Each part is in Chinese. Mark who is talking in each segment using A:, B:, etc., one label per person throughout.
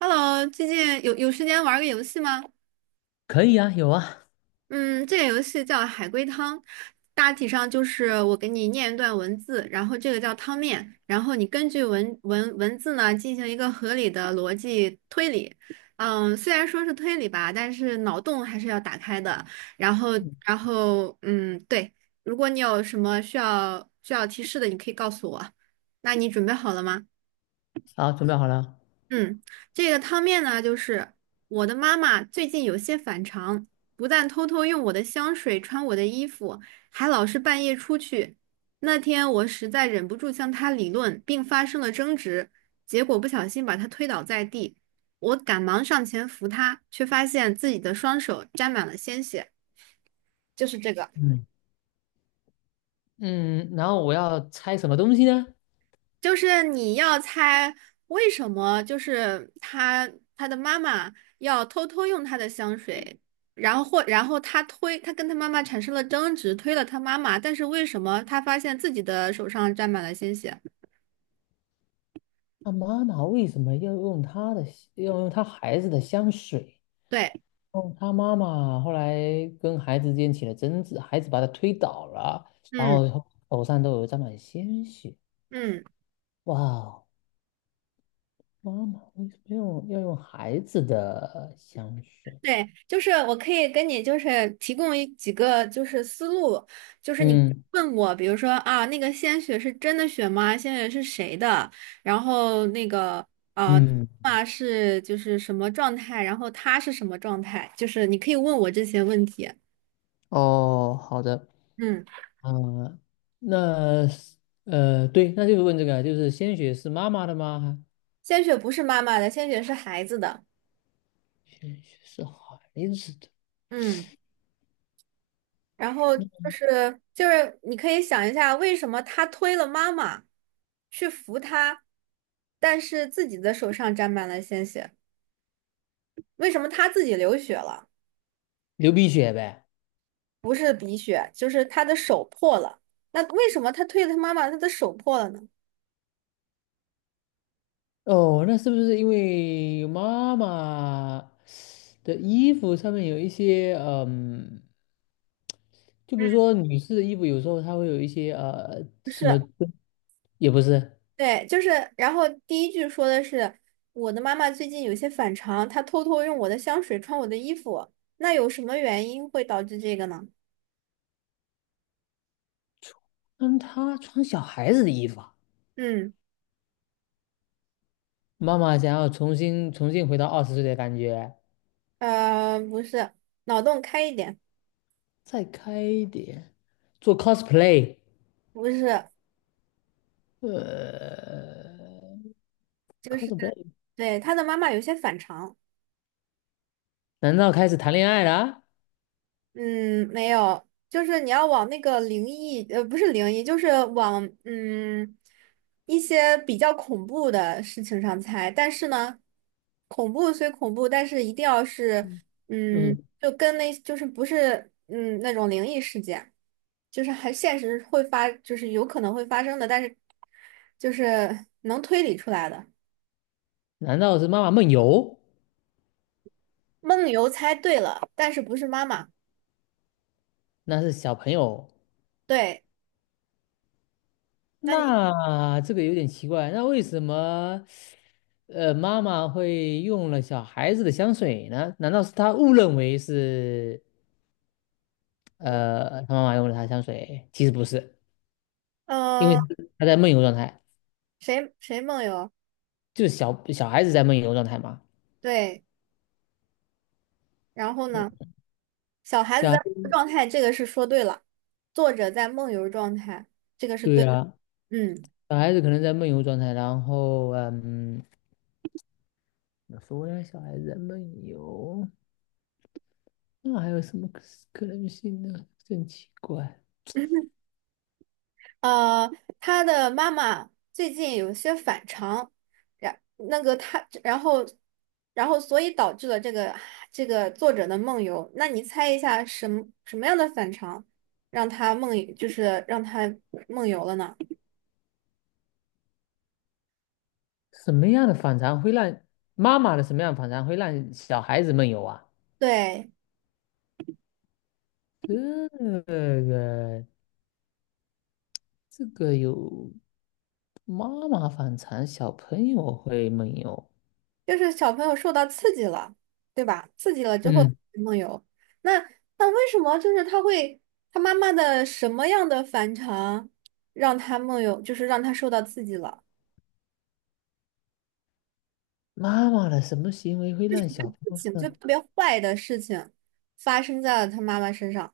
A: Hello，最近有时间玩个游戏吗？
B: 可以啊，有啊，
A: 嗯，这个游戏叫海龟汤，大体上就是我给你念一段文字，然后这个叫汤面，然后你根据文字呢进行一个合理的逻辑推理。虽然说是推理吧，但是脑洞还是要打开的。然后，对，如果你有什么需要提示的，你可以告诉我。那你准备好了吗？
B: 好，准备好了。
A: 嗯，这个汤面呢，就是我的妈妈最近有些反常，不但偷偷用我的香水穿我的衣服，还老是半夜出去。那天我实在忍不住向她理论，并发生了争执，结果不小心把她推倒在地。我赶忙上前扶她，却发现自己的双手沾满了鲜血。就是这个。
B: 嗯嗯，然后我要猜什么东西呢？
A: 就是你要猜为什么，就是他的妈妈要偷偷用他的香水，然后然后他推他跟他妈妈产生了争执，推了他妈妈，但是为什么他发现自己的手上沾满了鲜血？
B: 他妈妈为什么要用他孩子的香水？
A: 对，
B: 哦，他妈妈后来跟孩子之间起了争执，孩子把他推倒了，然
A: 嗯
B: 后手上都有沾满鲜血。
A: 嗯。
B: 哇哦，妈妈为什么要用孩子的香水？
A: 对，就是我可以跟你就是提供几个就是思路，就是你
B: 嗯
A: 问我，比如说啊，那个鲜血是真的血吗？鲜血是谁的？然后那个呃，
B: 嗯，
A: 啊是就是什么状态？然后他是什么状态？就是你可以问我这些问题。
B: 哦，好的。
A: 嗯，
B: 啊，那是对，那就是问这个啊，就是鲜血是妈妈的吗？
A: 鲜血不是妈妈的，鲜血是孩子的。
B: 鲜血是孩子的，
A: 嗯。然后就是你可以想一下，为什么他推了妈妈去扶他，但是自己的手上沾满了鲜血？为什么他自己流血了？
B: 流鼻血呗。
A: 不是鼻血，就是他的手破了。那为什么他推了他妈妈，他的手破了呢？
B: 哦，那是不是因为妈妈的衣服上面有一些就比
A: 嗯，
B: 如说女士的衣服，有时候它会有一些
A: 不
B: 什么，
A: 是，
B: 也不是，
A: 对，就是，然后第一句说的是我的妈妈最近有些反常，她偷偷用我的香水穿我的衣服，那有什么原因会导致这个呢？
B: 嗯，她穿小孩子的衣服啊，
A: 嗯，
B: 妈妈想要重新回到20岁的感觉。
A: 不是，脑洞开一点。
B: 再开一点，做 cosplay，
A: 不是，
B: 呃
A: 就是
B: ，cosplay，
A: 对他的妈妈有些反常。
B: 难道开始谈恋爱了？
A: 嗯，没有，就是你要往那个灵异，不是灵异，就是往一些比较恐怖的事情上猜。但是呢，恐怖虽恐怖，但是一定要是
B: 嗯，
A: 嗯，
B: 嗯
A: 就跟那就是不是那种灵异事件，就是还现实会发，就是有可能会发生的，但是就是能推理出来的。
B: 难道是妈妈梦游？
A: 梦游猜对了，但是不是妈妈。
B: 那是小朋友，
A: 对。那你，
B: 那这个有点奇怪，那为什么，妈妈会用了小孩子的香水呢？难道是她误认为是，她妈妈用了她的香水？其实不是，因为
A: 呃，
B: 她在梦游状态，
A: 谁梦游？
B: 就是小孩子在梦游状态嘛。
A: 对，然后呢？小孩子
B: 小
A: 在
B: 孩，
A: 梦游状态，这个是说对了。作者在梦游状态，这个是
B: 对
A: 对的。
B: 呀、
A: 嗯。
B: 小孩子可能在梦游状态，然后怎么说呢？小孩子在梦游，那还有什么可能性呢？真奇怪，
A: 呃，他的妈妈最近有些反常，然那个他，然后，然后所以导致了这个作者的梦游。那你猜一下什么样的反常让他梦，就是让他梦游了呢？
B: 什么样的反常会让什么样的反常会让小孩子梦游啊？
A: 对。
B: 这个这个有妈妈反常，小朋友会梦游。
A: 就是小朋友受到刺激了，对吧？刺激了之后
B: 嗯，
A: 梦游，那那为什么就是他妈妈的什么样的反常让他梦游，就是让他受到刺激了？
B: 妈妈的什么行为会让小朋
A: 不
B: 友
A: 仅就
B: 说
A: 特别坏的事情发生在了他妈妈身上，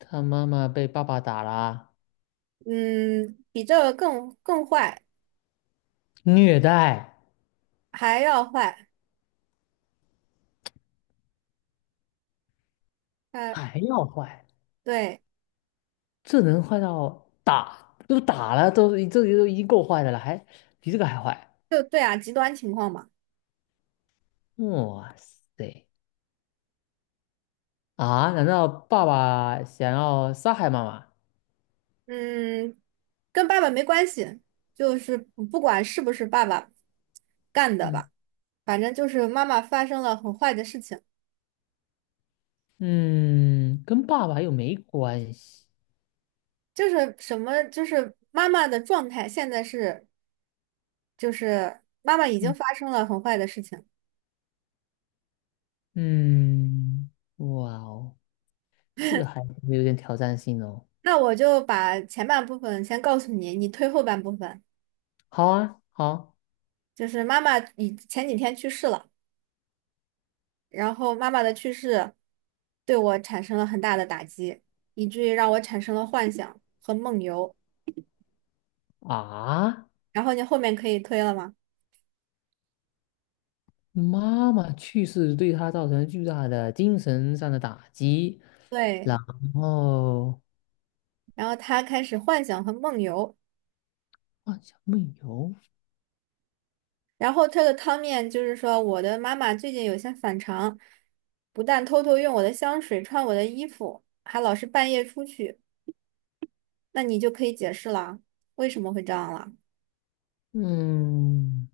B: 他妈妈被爸爸打了、
A: 嗯，比这个更坏
B: 虐待
A: 还要坏，呃，
B: 还要坏？
A: 对，
B: 这能坏到打都打了，都这都已经够坏的了，还比这个还坏。
A: 就对啊，极端情况嘛。
B: 哇塞啊！难道爸爸想要杀害妈妈？
A: 嗯，跟爸爸没关系，就是不管是不是爸爸干的
B: 嗯
A: 吧，反正就是妈妈发生了很坏的事情，
B: 嗯，跟爸爸又没关系。
A: 就是什么，就是妈妈的状态现在是，就是妈妈已经
B: 嗯
A: 发生了很坏的事情。
B: 嗯，哇哦，这个还有点挑战性哦。
A: 那我就把前半部分先告诉你，你推后半部分。
B: 好啊，好
A: 就是妈妈以前几天去世了，然后妈妈的去世对我产生了很大的打击，以至于让我产生了幻想和梦游。
B: 啊，
A: 然后你后面可以推了吗？
B: 妈妈去世对他造成巨大的精神上的打击，然
A: 对，
B: 后。
A: 然后他开始幻想和梦游，
B: 啊，小梦游，
A: 然后他的汤面就是说，我的妈妈最近有些反常，不但偷偷用我的香水、穿我的衣服，还老是半夜出去，那你就可以解释了，为什么会这样了？
B: 嗯，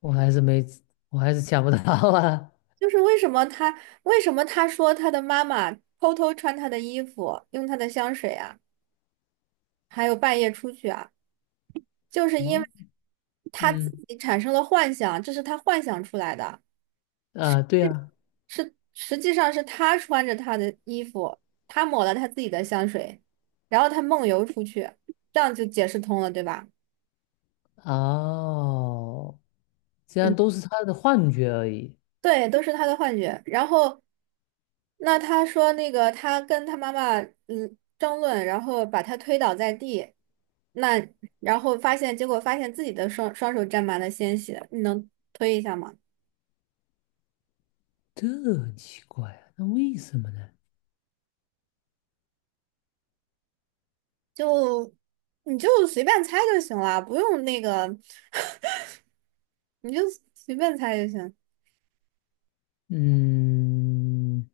B: 我还是没，我还是想不到啊。
A: 就是为什么他说他的妈妈偷偷穿他的衣服，用他的香水啊，还有半夜出去啊，就是
B: 什
A: 因为
B: 么？
A: 他自
B: 嗯，
A: 己产生了幻想，这是他幻想出来的。
B: 啊，对呀、
A: 是实际上是他穿着他的衣服，他抹了他自己的香水，然后他梦游出去，这样就解释通了，对吧？
B: 哦，这样
A: 嗯，
B: 都是他的幻觉而已，
A: 对，都是他的幻觉。然后那他说那个他跟他妈妈嗯争论，然后把他推倒在地，那然后结果发现自己的双手沾满了鲜血，你能推一下吗？
B: 这很奇怪啊，那为什么呢？
A: 就你就随便猜就行了，不用那个，你就随便猜就行。
B: 嗯，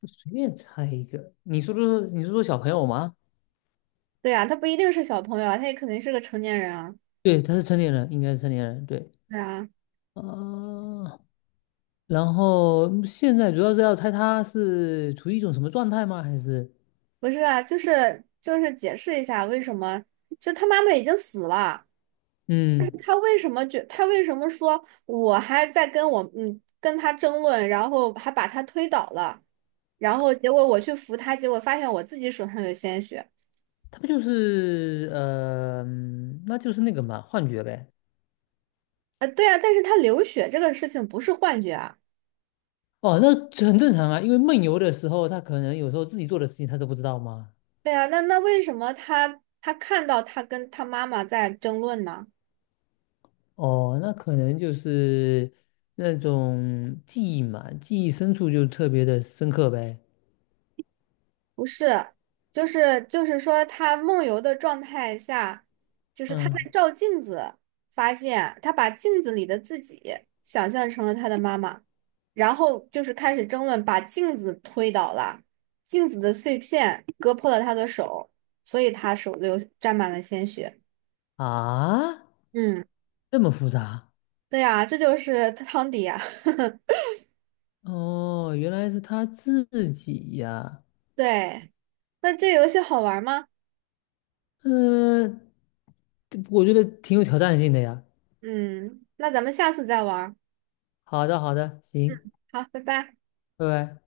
B: 我随便猜一个，你说说小朋友吗？
A: 对呀，他不一定是小朋友啊，他也肯定是个成年人啊。
B: 对，他是成年人，应该是成年人，对。
A: 对啊，
B: 啊、然后现在主要是要猜他是处于一种什么状态吗？还是
A: 不是啊，就是解释一下为什么，就他妈妈已经死了，但是
B: 嗯。
A: 他为什么说我还在跟我跟他争论，然后还把他推倒了，然后结果我去扶他，结果发现我自己手上有鲜血。
B: 他不就是那就是那个嘛，幻觉呗。
A: 对啊，但是他流血这个事情不是幻觉啊。
B: 哦，那这很正常啊，因为梦游的时候，他可能有时候自己做的事情他都不知道嘛。
A: 对啊，那为什么他看到他跟他妈妈在争论呢？
B: 哦，那可能就是那种记忆嘛，记忆深处就特别的深刻呗。
A: 不是，就是说，他梦游的状态下，就是他在
B: 嗯
A: 照镜子，发现他把镜子里的自己想象成了他的妈妈，然后就是开始争论，把镜子推倒了，镜子的碎片割破了他的手，所以他手流沾满了鲜血。
B: 啊，
A: 嗯，
B: 这么复杂？
A: 对呀，这就是汤迪呀。
B: 哦，原来是他自己呀。
A: 对，那这游戏好玩吗？
B: 呃，这我觉得挺有挑战性的呀。
A: 嗯，那咱们下次再玩儿
B: 好的，好的，行，
A: 好，拜拜。
B: 拜拜。